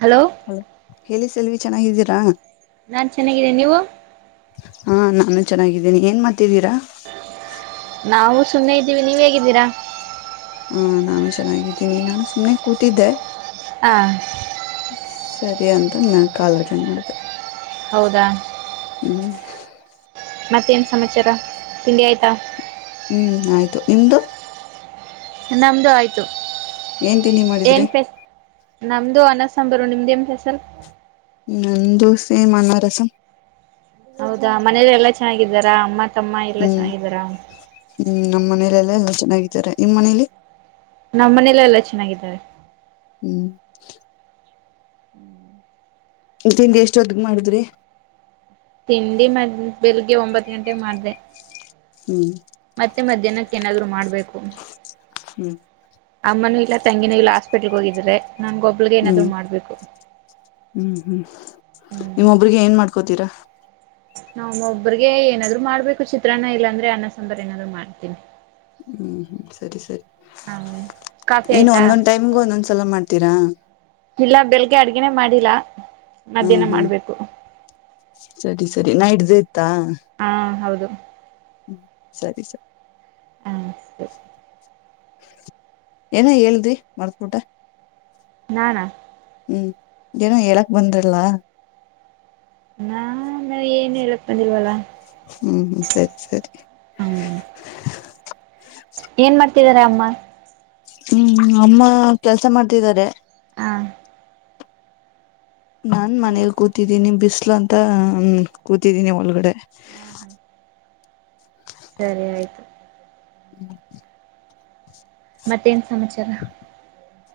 Hello ಹ ಹೇಳಿಸಲ್ವಿ ಚೆನ್ನಾಗಿದ್ದೀರಾ? ನಾನ್ ಚೆನ್ನಾಗಿದ್ದೀನಿ ನೀವು ಹಾ ನಾನು ಚೆನ್ನಾಗಿದ್ದೇನಿ ಏನ್ ಮಾಡ್ತಿದ್ದೀರಾ? ನಾವು ಸುನ್ನೆ ಇದ್ದೀವಿ ನೀವು ಹೇಗಿದ್ದೀರಾ? ಹಾ ನಾನು ಚೆನ್ನಾಗಿದ್ದೀನಿ ನಾನು ಸುಮ್ನೆ ಕೂತಿದ್ದೆ. ಹಾ ಸರಿ ಅಂತ ನಾ ಕಾಲ್ ಅಟೆಂಡ್ ಮಾಡ್ದೆ. ಹೌದಾ. ಹ್ಮ್. ಮತ್ತೇನ ಸಮಾಚಾರ ತಿಂಡಿ ಆಯ್ತಾ? ಹ್ಮ್ ಆಯ್ತು ನಿಮ್ದು - ನಮ್ದು ಆಯ್ತು. ಏನ್ ತಿಂಡಿ ಮಾಡಿದ್ರಿ? ಏನ್ ಫೆಸ್ ನಮ್ದು ಅನ್ನ ಸಾಂಬಾರು ನಿಮ್ದೇನು ಸ್ಪೆಯಲ್? ನಮ್ದು ಸೇಮ್ ಅನ್ನ ರಸಂ. ಹೌದಾ ಮನೇಲಿ ಎಲ್ಲಾ ಚೆನ್ನಾಗಿದ್ದಾರಾ ಅಮ್ಮ ತಮ್ಮ ಎಲ್ಲಾ ಹ್ಮ್ ಚೆನ್ನಾಗಿದ್ದಾರ. ಹ್ಮ್ ನಮ್ಮ್ ಮನೇಲೆಲ್ಲ ಎಲ್ಲ ಚೆನ್ನಾಗಿದ್ದಾರೆ ನಿಮ್ಮ್ ಮನೇಯಲ್ಲಿ? ನಮ್ಮ್ ಮನೆಯಲ್ಲ ಎಲ್ಲ ಚೆನ್ನಾಗಿದ್ದಾರೆ. ಹ್ಮ್. ತಿಂಡಿ ಎಷ್ಟೊದಿಗ್ ಮಾಡಿದ್ರಿ. ತಿಂಡಿ ಮ ಬೆಳಿಗ್ಗೆ ಒಂಬತ್ ಗಂಟೆಗೆ ಮಾಡ್ದೆ. ಹ್ಮ್. ಮಾಡ್ಬೇಕು ಹ್ಮ್. ಅಮ್ಮನೂ ಇಲ್ಲ ತಂಗಿನೂ ಇಲ್ಲ ಹಾಸ್ಪಿಟಲ್ಗೆ ಹೋಗಿದರೆ ಹ್ಮ್ ಹ್ಮ್ ನಿಮ್ಮೊಬ್ರಿಗೆ ಏನ್ ಮಾಡ್ತ ಕೋತೀರಾ ನಾವ ಒಬ್ಬ್ರಗೆ ಏನಾದ್ರು ಮಾಡ್ಬೇಕು ಚಿತ್ರಾನ್ನ ಇಲ್ಲಾಂದ್ರೆ ಅನ್ನ ಸಾಂಬಾರ್ ಏನಾದ್ರು ಮಾಡ್ತೀನಿ ಹ್ಮ್ ಹ್ಮ್ ಸರಿ ಸರಿ ಹ ಕಾಫಿ ಇನ್ ಆಯ್ತಾ ಒಂದೊಂದ್ ಟೈಮ್ಗೆ ಒಂದೊಂದ್ಸಲ ಮಾಡ್ತೀರಾ ಇಲ್ಲ ಬೆಳಗ್ಗೆ ಅಡ್ಗನೆೇ ಮಾಡಿಲ್ಲಾ ಹ್ಮ್ ಹ್ಮ್ ಸರಿ ಸರಿ ನೈಟ್ ದು ಹಾ ಹೌದು ಹ್ಮ ಸರಿ ಸರಿ ಹು ಸರಿ ಏನ ಹೇಳಿದ್ರಿ ಮರ್ತ್ಬಿಟ್ಟೆ ನಾನಾ ಹ್ಮ್ ಏನೋ ಹೇಳಕ್ ಬಂದ್ರಲ್ಲ ನಾ ನಾನ್ ಏನು ಹೇಳಕ್ ಬಂದಿಲ್ವಲ್ಲ ಹ್ಮ್ ಹ್ಮ್ ಸರಿ ಸರಿ ಹ್ಮ್ ಏನ್ ಮಾಡ್ತಿದಾರೆ ಅಮ್ಮ ಹ್ಮ್ ಅಮ್ಮ ಕೆಲ್ಸ ಮಾಡ್ತಿದ್ದಾರೆ ಹ ನಾನ್ ಹ ಮನೇಲಿ ಕೂತಿದಿನಿ ಬಿ ಬಿಸಲು ಅಂತ ಕೂತಿದ್ದೀನಿ ಒಳಗಡೆ ಹ ಸರಿ ಆಯ್ತು ಹ್ಮ್ ಮತ್ತೇನ್ ಸಮಾಚಾರ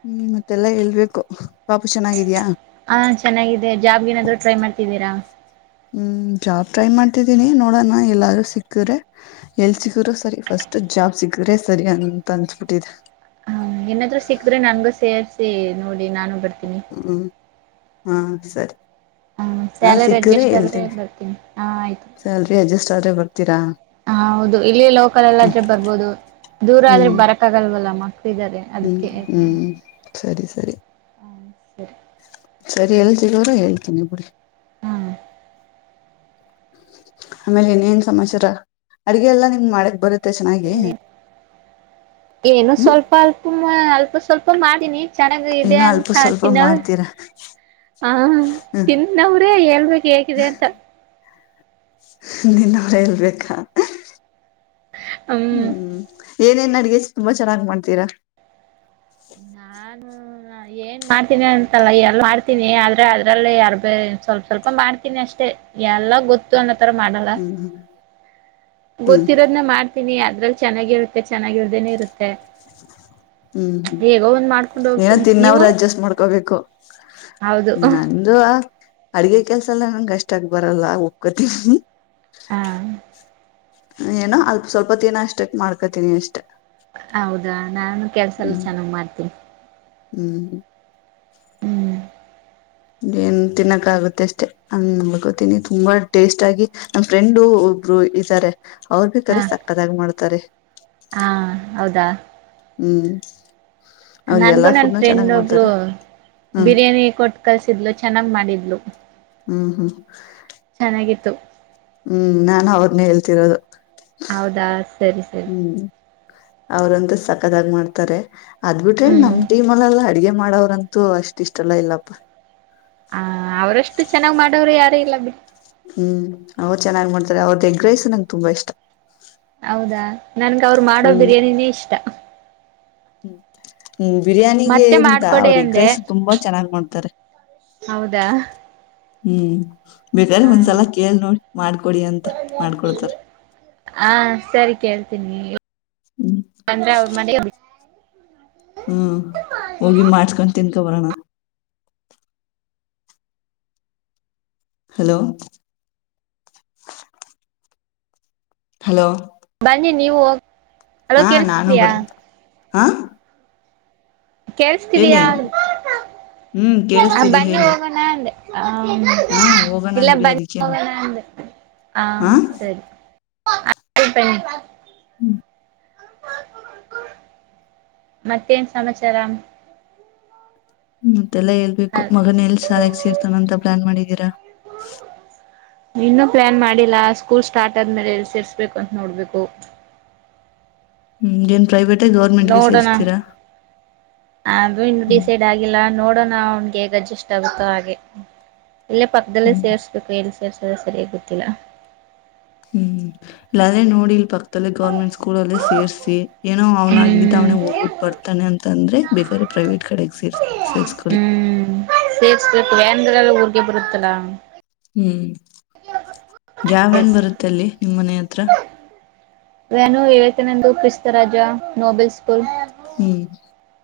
ಹ್ಮ್ ಮತ್ತೆಲ್ಲ ಹೇಳ್ಬೇಕು ಪಾಪು ಚೆನ್ನಾಗಿದ್ಯಾ ಹಾ ಚೆನ್ನಾಗಿದೆ ಜಾಬ್ ಏನಾದ್ರು ಟ್ರೈ ಮಾಡ್ತಿದ್ದೀರಾ ಹ್ಮ್ ಜಾಬ್ ಟ್ರೈ ಮಾಡ್ತಿದ್ದೀನಿ ನೋಡೋಣ ಎಲ್ಲಾರೂ ಸಿಕ್ಕ್ರೆ ಎಲ್ ಸಿಕ್ಕರರು ಸರಿ ಫಸ್ಟ್ ಜಾಬ್ ಸಿಗ್ರೆದ್ರೆ ಸರಿ ಅಂತ ಅನ್ಸ್ಬಿಟ್ಟಿದೆ ಹ್ಮ ಏನಾದ್ರು ಸಿಕ್ಕದ್ರೆ ನನ್ಗೂ ಸೇರ್ಸಿ ನೋಡಿ ನಾನು ಬರ್ತೀನಿ ಹ್ಮ್ ಹಾ ಸರಿ ಹ ನಾ ಸ್ಯಾಲರಿ ಸಿಕ್ದರೆ ಅಡ್ಜಸ್ಟ್ ಆದ್ರೆ ಹೇಳ್ತೇನಿ ಬರ್ತೀನಿ ಹಾ ಆಯ್ತು ಸ್ಯಾಲ್ರಿ ಅಡ್ಜಸ್ಟ್ ಆದ್ರೆ ಬರ್ತೀರಾ ಹ ಹೌದು ಇಲ್ಲಿ ಲೋಕಲ್ ಎಲ್ಲಾದ್ರೆ ಬರ್ಬೋದು ದೂರ ಆದ್ರೆ ಹ್ಮ್ ಬರಕ ಆಗಲ್ವಲ್ಲಮ್ಮ ಹ್ಮ್ ಹ್ಮ್ ಸರಿ ಸರಿ ಹ ಸರಿ ಸರಿ ಹೇಳ್ತರ ಅವರ ಹೇಳ್ತೀನಿ ಬುಡಿ ಹಾ ಆಮೇಲೆ ಇನ್ನೇನ್ ಸಮಾಚಾರ ಅಡಗೆ ಎಲ್ಲಾ ನಿಮ್ ಮಾಡಕ್ ಬರುತ್ ಏನು ಹ್ಮ್ ಸ್ವಲ್ಪ ಅಲ್ಪ ಅಲ್ಪ ಸ್ವಲ್ಪ ಮಾಡಿನಿ ಚೆನ್ನಾಗ ಇದೆ ಏನೋ ಅಲ್ಪ ಅಂತ ಸ್ವಲ್ಪ ತಿನ್ನೋವ್ರೆ ಮಾಡ್ತೀರಾ ಹಾ ಹ್ಮ್ ತಿನ್ನೋವ್ರೆ ಹೇಳ್ಬೇಕ ಹೇಗಿದೆ ಅಂತ ತುನೋವ್ರೆ ಹೇಳ್ಬೇಕಾ ಹ್ಮ್ ಏನೇನ್ ಅಡಿಗೆ ತುಂಬಾ ಚೆನ್ನಾಗ್ ಮಾಡ್ತೀರಾ ನಾನು ಹ ಏನ್ ಮಾಡ್ತೀನಿ ಅಂತಲ್ಲ ಎಲ್ ಮಾಡ್ತೀನಿ ಆದ್ರೆ ಅದ್ರಲ್ಲಿ ಯಾರ್ ಬೇ ಸ್ವಲ್ಪ ಸ್ವಲ್ಪ ಮಾಡ್ತೀನಿ ಅಷ್ಟೇ ಎಲ್ಲ ಗೊತ್ತು ಅನ್ನ ತರ ಮಾಡಲ್ಲ ಹ್ಮ್ ಹ್ಮ್ ಗೊತ್ತಿರೋದ್ನ ಮಾಡ್ತೀನಿ ಅದ್ರಲ್ಲಿ ಚೆನ್ನಾಗಿರುತ್ತೆ ಚೆನ್ನಾಗಿಲ್ದೇನೆ ಇರುತ್ತೆ ಹ್ಮ್ ಹ್ಮ್ ಹೇಗೋ ಒಂದ್ ಮಾಡ್ಕೊಂಡು ಏನೊ ಹೋಗ್ತೀನಿ ನೀವು ತಿನ್ನವ್ರ ಅಡ್ಜಸ್ಟ್ ಮಾಡ್ಕೋಬೇಕು ಹೌದು ನಂದು ಅಡ್ಗೆ ಕೆಲ್ಸ ಎಲ್ಲ ನಂಗ ಅಷ್ಟಕ್ ಬರಲ್ಲ ಒಪ್ಕೊತನಿ ಹಾ ಏನೋ ಅಲ್ಪ ಸ್ವಲ್ಪ ದೀನ ಅಷ್ಟಕ್ ಮಾಡ್ಕೊತೀನಿ ಅಷ್ಟೇ ಹೌದಾ ನಾನು ಕೆಲ್ಸ ಎಲ್ಲ ಚೆನ್ನಾಗ್ ಮಾಡ್ತೀನಿ ಹ್ಮ್ ಹ್ಮ. ಹ್ಮ್ ಏನ್ ತಿನ್ನಕ್ಕ ಆಗುತ್ತೆ ಅಷ್ಟೇ [unintelligible] ಬಕೊತೀನಿ ತುಂಬಾ ಟೇಸ್ಟ್ ಆಗಿ ನಮ ಫ್ರೆಂಡು. ಒಬ್ರು ಇದ್ದಾರೆ ಅವ್ರರು ಬೀಕರೆ ಹ ಸಕ್ಕದಾಗ ಮಾಡ್ತಾರೆ. ದ [inaudible] ಹ್ಮ್. ಅವ್ರು ನನ್ಗೂ ಎಲ್ಲಾ ನನ್ ಫುಡ್ನು ಚೆನ್ನಾಗ್ ಫ್ರೆಂಡ್ ಒಬ್ಳ ಮಾಡ್ತಾರೆ ಹ್ಮ್ ಬಿರಿಯಾನಿ ಕೊಟ್ಟ ಕಲ್ಸಿದ್ಲು ಚೆನ್ನಾಗ್ ಮಾಡಿದ್ಲು. ಹ್ಮ್ ಹ್ಮ್. [unintelligible] ಹ್ಮ್ ನಾನು ಅವ್ರನೆೇ ಹೇಳ್ತಿರೋದು. ಹೌದಾ ಸರಿ ಸರಿ. ಅವ್ರಂತ ಸಕದಾಗ ಮಾಡ್ತಾರೆ ಅದ್ ಬಿಟ್ರೆ ನಮ್ ಹ್ಮ್ ಟೀಮ್ಲ್ಲೆಲ್ಲ. ಅಡ್ಗೆ ಮಾಡೋವ್ರಂತೂ ಅಷ್ಟ ಇಷ್ಟಲ್ಲ ಇಲ್ಲಪ್ಪ. ಹ ಅವ್ರಷ್ಟು ಚೆನ್ನಾಗ್ ಮಾಡೋರು ಯಾರು ಇಲ್ಲ ಬಿ ಹ್ಮ್ ಅವ್ ಚೆನ್ನಾಗ್ ಮಾಡ್ತಾರೆ ಅವ್ರ ಎಗ್ರೈಸ ನಂಗ್ ತುಂಬಾ ಇಷ್ಟ. ಹೌದಾ ನನ್ಗ ಅವರು ಮಾಡೋ ಹ್ಮ್ ಬಿರಿಯಾನಿನೇ ಇಷ್ಟ. ಹ್ಮ್ ಹ್ಮ್ ಬಿರಿಯಾನಿಗೆ ಮತ್ತೆ ಇಂತ ಮಾಡ್ಕೊಡಿ ಅವ್ರು ಎಗ್ ಅಂದೆ ರೈಸ್ ತುಂಬಾ ಚೆನ್ನಾಗಿ ಮಾಡ್ತಾರೆ. ಹೌದಾ. ಹ್ಮ್ ಬೇಕ್ರ ಹ ಒಂದ್ಸಲ ಕೇಳ್ ನೋಡಿ ಮಾಡ್ಕೊಡಿ ಅಂತ ಮಾಡ್ಕೊಡ್ತಾರ. ಹಾ ಸರಿ ಕೇಳ್ತೀನಿ ಹ್ಮ್ ಅಂದ್ರ ಅವ ಮನೆ. ಹ್ಮ್ ಹೋಗಿ ಮಾಡ್ಸ್ಕೊಂಡ್ ತಿನ್ಕೊ ಬರೋಣ. ಹಲೋ. ಹಲೋ. ಬನ್ನಿ ನೀವು ಹೋಗ್ ಅಲೋ ಹಾ ನಾನು ಕೆಲ್ಸಿದಯಾ. ಬರ್ ಹಾ. ಹೇಳಿ ಕೇಳ್ಸ್ತಿದಯಾ ಹ್ಮ್ ಕೇಳಿಸ್ತಿದೆ ಬನ್ನಿ ಹೇಳಿ ಹೋಗೋಣ ಅಂದೆ. ಹ್ಮ ಹಾ ಹೋಗೋಣ ಇಲ್ಲ ಬಿಡಿ ಬನ್ನ ಅದಕ್ಕೇನು ಹೋಗೋಣ ಅ ಹಾ ಹ ಸರಿ. [unintelligible] ಮತ್ತೇನ್ ಸಮಾಚಾರಾ. ಮತ್ತೆಲ್ಲಾ ಹೇಳ್ಬೇಕು ಮಗನ್ ಎಲ್ ಸಾಲಯಕ್ ಸೇರ್ತಾನ ಅಂತ ಪ್ಲಾನ್ ಮಾಡಿದೀರಾ. ಇನ್ನುೂ ಪ್ಲಾನ್ ಮಾಡಿಲ್ಲಾ ಸ್ಕೂಲ್ ಸ್ಟಾರ್ಟ್ ಆದ್ಮೇಲೆ ಎಲ್ಲಿ ಸೇರ್ಸ್ಬೇಕು ಅಂತ ನೋಡ್ಬೇಕು. ಹ್ಮ್ ಏನ್ ಪ್ರೈವೇಟ್. ನೋಡೋಣ ಅದು ಇನ್ನು ಹ್ಮ್ ಡಿಸೈಡ್ ಆಗಿಲ್ಲ ನೋಡೋಣ. ನಾ ಅವನ್ ಹೇಗ್ ಅಡ್ಜಸ್ಟ್ ಆಗುತ್ತೋ ಹಾಗೆ ಎಲ್ಲೇ ಪಕ್ಕದಲ್ಲೇ ಹ್ಮ್ ಸೇರ್ಸ್ಬೇಕು ಎಲ್ಲಿ ಸೇರ್. ಸರಿಯಾಗಿ ಗೊತ್ತಿಲ್ಲ. ಹ್ಮ್ ಇಲ್ಲಾದೆ ನೋಡಿಲ್ ಪಕ್ಕದಲ್ಲ ಗೌರ್ಮೆಂಟ್ ಸ್ಕೂಲ್ ಅಲ್ಲ ಸೇರ್ಸಿ. ಏನೋ ಅವ್ನಾಗಲಿದ್ದ ಹ್ಮ್ ಅವನಗ್ ಹೋಗ್ಬಿಟ್ಟು ಬರ್ತಾನೆ ಅಂದ್ರೆ ಬೇಕಾರೆ ಪ್ರೈವೇಟ್ ಕಡೆಗ್ ಸೇರ್ಸಿ. ಸೇರಿಸಕೊಳ್ಳಿ. ವ್ಯಾನ್ ಗಳು ಊರಿಗೆ ಬರುತ್ತಲ್ಲ. ಹ್ಮ್ ಯಾವ ನ್ ಸೇರ್ಸ ಬರುತ್ತೆ ಅಲ್ಲಿ ನಿಮ್ಮ್ ಮನೆ ಹತ್ರ. ನಾನು ಹೇಳ್ತೇನೆಂದು ಕ್ರಿಸ್ತರಾಜ ನೋಬೆಲ್ಸ್. ಹ್ಮ್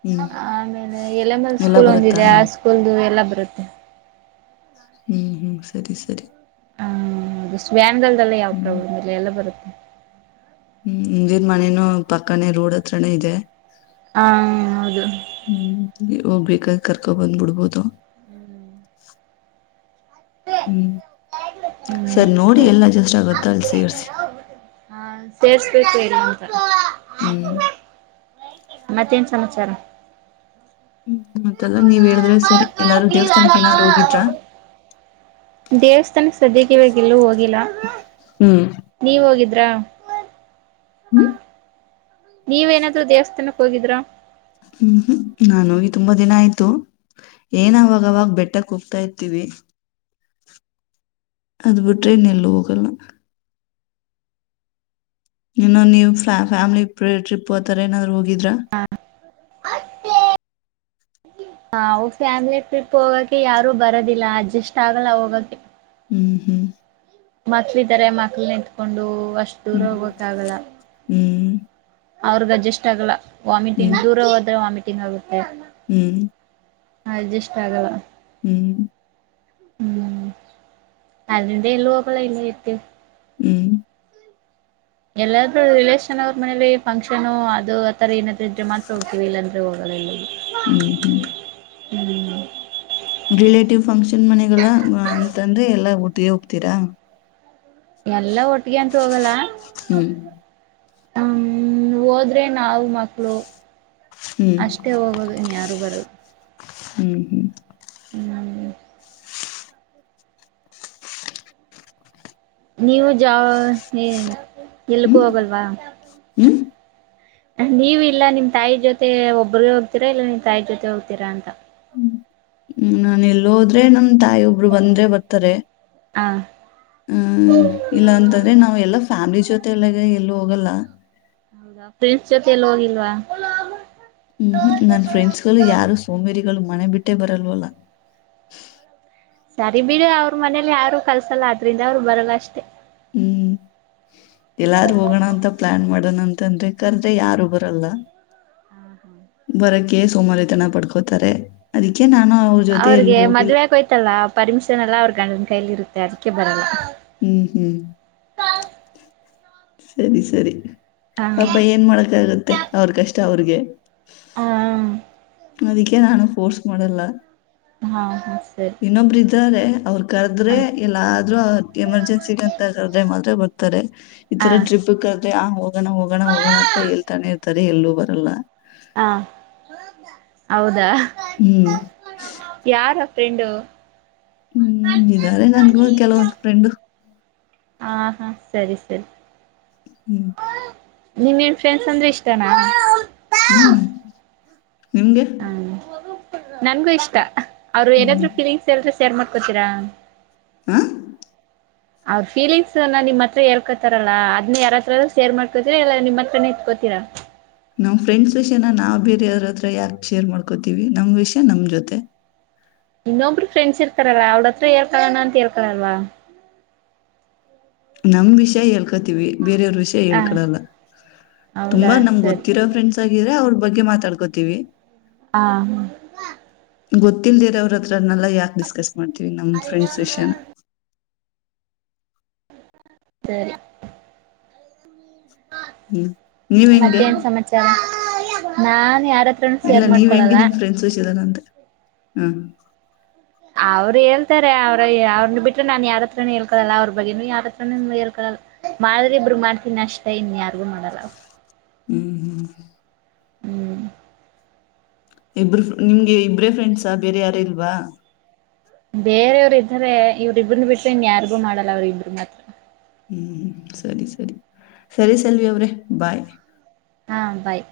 ಹ್ಮ್ ಆಮೇಲೆ ಎಲೆ ಮೇ ಎಲ್ಲ ಸ್ಕೂಲ್ ಬರುತ್ತಾ ಒಂದಿದೆ ಆ ಹ್ಮ್ ಸ್ಕೂಲ್ ಎಲ್ಲ. [inaudible] ಹ್ಮ್ ಹ್ಮ್ ಸರಿ ಸರಿ. ಹೌದು ಸ್ವ್ಯಾನ್ಲ್ಲ್ ಯಾವ ಹ್ಮ್ ಪ್ರಾಬ್ಲಮ್ ಇಲ್ಲ ಎಲ್ಲ ಬರುತ್ತೆ. ಹ್ಮ್ [inaudible] ದಿರ್ ಮನೇನೂ ಪಕ್ಕಾನೇ ರೋಡ್ ಹತ್ರನ ಇದೆ. ಹಾ ಹೌದು. ಹೋಗ್ಬೇಕಾದ ಕರ್ಕೊ ಬಂದ್ಬ ಬಿಡ್ಬೋದು. ಹ್ಮ್ ಸರ್ ಹ್ಮ್ ನೋಡಿ ಸರಿ ಎಲ್ಲ ಜಸ್ಟ್ ಆಗತ್ತ ಅಲ್ಲಿ ಸೇರ್ಸಿ. ಹಾ ಸೇರಿಸ ಹ್ಮ್ [unintelligible] ಮತ್ತೇನ್ ಸಮಾಚಾರ. ಹ್ಮ್- ಮತ್ತಲ್ಲ ನೀವ ಹೇಳಿದ್ರೆ ಸರಿ ಎಲ್ಲಾರು ದೇವಸ್ಥಾನಕ್ಕೆ ಏನಾದ್ರು ಹೋಗಿದ್ದೇ ದೇವಸ್ಥಾನಕ್ಕೆ ಸದ್ಯಕ್ಕೆ ಇಲ್ ಹೋಗಿಲ್ಲ ಹ್ಮ್ ನೀವ ಹೋಗಿದ್ದ. ತ್ತ [unintelligible] ಹ್ಮ [inaudible] ನೀವೇಏನಾದೂ ದೇವಸ್ಥಾನಕ್ಕೆ ಹೋಗಿದ್ರ. ಹ್ಮ್- ನಾನು ತುಂಬಾ ದಿನ ಆಯ್ತು ಏನವಾಗವಾಗ ಬೆಟ್ಟಕ್ ಹೋಗತಾ ಇರ್ತೀವಿ. ಅದ ಬಿಟ್ರೆನ್ ಎಲ್ಲ ಹೋಗಲ್ಲ. ಇನ್ನೊ ನೀವ್ ಫ್ಯಾಮಿಲಿ ಟ್ರಿಪ್ ಹತರ ಏನಾದ್ರು ಹೋಗಿದ್ರಾ. ಹ -ಫ್ಯಾಮಿಲಿ ಟ್ರಿಪ್ ಹೋಗಕ ಯಾರು ಬರೋದಿಲ್ಲ ಅಡ್ಜಸ್ಟ್ ಆಗಲ್ಲ ಹೋಗಕ್ಕೆ. ಹ್ಮ್ -ಹ್ಮ್ ಮಕ್ಳ ಇದಾರೆ ಮಕ್ಳ ನಿತ್ಕೊಂಡು ಅಷ್ಟ್ ದೂರ ಹ್ಮ್ ಹೋಗ್ಬೇಕಕ್ ಆಗಲ್ಲ. ಅವ್ರಗ್ ಅಜಸ್ಟ್ ಆಗಲ್ಲ ವಾಮಿಟಿಂಗ್ ಹ್ಮ್ ದೂರ ಹೋದ್ರೆ ವಾಮಿಟಿಂಗ್ ಆಗುತ್ತೆ. ಹ್ಮ್ ಅಡ್ಜಸ್ ಆಗಲ್ಲ. ಹ್ಮ್ [inaudible] ಹ್ಮ್- ಅದ ಎಲ್ಲ ಹಬಳ ಇಲ್ಲತ್ತು ಹ್ಮ್ ಎಲ್ಲಾದೂ ರಿಲೇಶನ್ ಅವ್ರ ಮನೇಲಿ ಫಂಕ್ಷನ್ ಅದು ಆತರ ಏನಾದ್ ಇದ್ರೆ ಮಾತ್ರ ಹೋಗ್ತೀವಿ ಇಲ್ಲಾಂದ್ರೆ ಹೋಗ. ಹ [inaudible] ಹ್ಮ್- ಹ್ಮ್ ಹ್ಮ್ ರಿಲೇಟಿವ್ ಫಂಕ್ಷನ್ ಮನೆಗಳ ಅಂತಂದ್ರೆ ಎಲ್ಲಾ ಒಟ್ಟಿಗೆ ಹೋಗ್ತೀರಾ. ಎಲ್ಲಾ ಒಟ್ಟಿಗೆ ಅಂತ ಹೋಗಲ್ಲ. ಹ್ಮ್ ಹ್ಮ್ -ಹೋದ್ರೆ ನವು ಮಕ್ಳು. ಹ್ಮ್ ಅಷ್ಟೇ ಹೋಗೋದು ಇನ್ ಯಾರು ಬರದು. ಹ್ಮ್- ಹ್ಮ್ ಹ್ಮ್ [inaudible] ನೀವು ಜಾ ಎಲ್ಕ್ಕೂ ಹ್ಮ್ ಹೋಗಲ್ವಾ. ಹ್ಮ್ ಹ್ಮ್ ನೀವ ಇಲ್ಲ ನಿಮ್ ತಾಯಿ ಜೊತೆ ಒಬ್ಬ್ರಗ ಹೋಗ್ತೀರಾ ಇಲ್ಲ ನಿಮ್ ತಾಯಿ ಜೊತೆ ಹೋಗ್ತೀರಾ ಅಂತ. ಹ್ಮ್- ನಾನ ಎಲ್ಲಿದ್ರೆ ನಮ ತಾಯಿ ಒಬ್ರು ಬಂದ್ರೆ ಬರ್ತಾರೆ. ಹಾ ಹ್ಮ್- ಇಲ್ಲ ಅಂತಂದ್ರೆ ನಾವ ಎಲ್ಲ ಫ್ಯಾಮಿಲಿ ಜೊತೆ ಎಲ್ಲ ಎಲ್ಲೂ ಹೋಗಲ್ಲ. ಹೌದಾ ಫ್ರೆಂಡ್ಸ್ ಜೊತೆ ಎಲ್ಲ ಹೋಗಿಲ್ವಾ. ಹ್ಮ್- ನನ್ ಫ್ರೆಂಡ್ಸ್ ಗಳು ಯಾರು ಸೋಮೇರಿ. ಮನೆ ಬಿಟ್ಟೇ ಬರಲ್ವಲ್ಲ. ಸರಿ ಬಿಡು ಅವ್ರ ಮನೇಲಿ ಯಾರು ಕಲ್ಸಲ್ಲ ಅದ್ರಿಂದ ಅವ್ರು ಬರಲ್ಲ ಅಷ್ಟೆ. ಎಲ್ಲಾರೂ ಹೋಗೋಣ ಅಂತ ಪ್ಲಾನ್ ಮಾಡೋಣ ಅಂತಂದ್ರೆ ಕಲ್ ಯಾರು ಬರಲ್ಲ. ಬರಕ್ಕೆ ಸೋಮಾರ ತನ ಪಡ್ಕೋತಾರೆ ಅದಕ್ಕೆ ನಾ- ಅವ್ರಿಗೆ ಮದ್ವೆ ಆಯ್ತಲ್ಲ ಪರ್ಮಿಷನ್ ಎಲ್ಲಾ ಅವ್ರ ಗಂಡನ್ ಕೈಲಿ ಇರುತ್ತೆ ಅದಕ್ಕೆ ಬರಲ್ಲ. ಹ್ಮ್ ಹ್ಮ್ ಸರಿ ಸರಿ ಪಾಪ ಹ ಏನ್ ಮಾಡಕ್ಕ ಆಗತ್ತೆ ಅವ್ರ ಕಷ್ಟ ಅವ್ರಿಗೆ. ಹಾ ನದಕ್ಕೆ ನಾನಫೋರ್ಸ್ ಮಾಡಡಲ್ಲ. ಹಾ ಹಾ ಸರಿ ಇನ್ನೊಬರು ಇದ್ದಾರೆ ಅವರು ಕರ್ದ್ರೆ ಹ ಎಲ್ಲ ಎಮರ್ಜೆನ್ಸಿ ಅಂತ್ರೆ ಮಾತ್ರ ಬರ್ತಾರೆ ಈತರ ಹ ಟ್ರಿಪ್. ಆ ಹೋಗೋಣ ಹೋಗೋಣ ಹೋಗೋಣ ಅಂತ ಹೇಳ್ತಾನೆ ಇರ್ತಾರೆ ಎಲ್ಲೂ ಬರಲ್ಲ. ಹ ಹೌದಾ ಹ್ಮ್ ರಂಡ ಹ್ಮ್ ಇದಾರೆ ನನ್ಗ ಕೆಲವೊಂದು್ ಫ್ರೆಂಡು ಹ ಹಾ ಸರಿ ಸರಿ. ಹ್ಮ್. ನಿನ್ ನಿನ್ ಫ್ರೆಂಡ್ಸ್ ಅಂದ್ರೆ ಇಷ್ಟನಾ. ಹ್ಮ್ ನಿಮ್ಗೆ. ಹ್ಮ ನನ್ಗೂ ಇಷ್ಟ ಅವ್ರು ಹ್ಮ್ ಏನಾದ್ರು ಹ್ಮ್ ಫೀಲಿಂಗ್ಸ್ ಎಲ್್ರೆ ಶೇರ್ ಮಾಡ್ಕೋತೀರಾ. ಹ. ಅವ್ರ ಫೀಲಿಂಗ್ಸ್ ನ ನಿಮ್ಮ ಹತ್ರ ಹರ್ಕೋತಾರಲ್ಲ ಅದ್ನ ಯಾರತ್ರದ ಸೇರ್ ಮಾಡ್ಕೋತಿೀರಿ ಇಲ್ಲ ನಿಮ್ಮ ಹತ್ರ ನಿತ್ಕೋ. ತಿರ. ನಮ್ ಫ್ರೆಂಡ್ಸ್ ವಿಷಯನ ನಾವವು್ ಬೇರೆ ಯಾರ ಹತ್ರ ಯಾಕ ಶೇರ್ ಮಾಡ್ಕೋತೀವಿ ನಮ್ ವಿಷಯ ನಮ್ ಜೊತೆ. ಇನ್ನೊಬ್ರು ಫ್ರೆಂಡ್ಸ್ರ್ತಾರಲ್ಲ ಅವ್ರ ಹತ್ರ ರ್ಕಳಣ ಅಂತೇಳ್ಕಳಲ್ವಾ. ನಮ್ ವಿಷಯ ಹೇಳ್. ವಿ ಬೇರೆಯವ್ರ ವಿಷಯ ಹಾ ಹೇಳ್ಕಡಲ್ಲ ಹೌದಾ ತುಂಬಾ ನಮ್ ಸರಿ ಗೊತ್ತಿರೋ ಫ್ರೆಂಡ್ಸ್ ಆಗಿದ್ರೆ ಅವ್ರ. ಬಗ್ಗೆ ಮಾತಾಡ್ಕೋತೀವಿ. ಹ ಹ. ಗೊತ್ತಿಲ್ದಿರ ಅವ್ರ ಹತ್ರನೆೆಲ್ಲ ಯಾಕೆ ಡಿಸ್ಕಸ್ ಮಾಡ್ತೀವಿ ನಮ್ ಫ್ರೆಂಡ್ಸ್ ವಿಷಯನ. ಸರಿ. ಹ್ಮ್ ನೀವ್ ಹೆಂಗೆ ಮತ್ತೇನ್ ಸಮಾಚಾರ ನಾನ್ ಯ. ಇಲ್ಲ ನೀವ್ ಹೆಂಗೆ ನಿಮ್ ಫ್ರೆಂಡ್ಸ್ ಹಚದಾನಂತೆ ಹ. ಅವ್ರು ಹೇಳ್ತಾರೆ ಅವ್ರ ಅವ್ರನ್ನ ಬಿಟ್ರೆ ನಾನ್ ಯಾರತ್ರನೇ ಹೇಳ್ಕಳಲ್ಲ ಅವ್ರ ಬಗ್ಗೆನು ಯತ್ರ ಹೇಳ್ಕಲ್ಲ. ಮಾಡ್ರೆ ಇಬರು ಮಾಡ್ತೀನಿ ಅಷ್ಟ ಇನ್ ಯಾರಿಗು ಮಾಡಲ್ಲ. ಹ್ಮ್ ಹ್ಮ್. ಹ್ಮ್. ಇಬ್ರು ನಿಮ್ಗೆ ಇಬ್ರೇ ಫ್ರೆಂಡ್ಸಾ ಬೇರೆ ಯಾರ ಇಲ್ವಾ. ಬೇರೆಯವರು ಇದ್ದಾರೆ ಇವ್ರ ಇಬ್ರನ್ನ ಬಿಟ್ರೆನ್ ಯಾರಿಗು ಮಾಡಲ್ಲ ಅವ್ರ ಇಬ್ಬ್ರ ಮಾತ್ರ. ಹ್ಮ್ ಹ್ಮ್ ಸರಿ ಸರಿ ಸರಿ ಸೆಲ್ವಿ ಅವ್ರೆ ಬಾಯ್. ಹಾ ಬಾಯ್.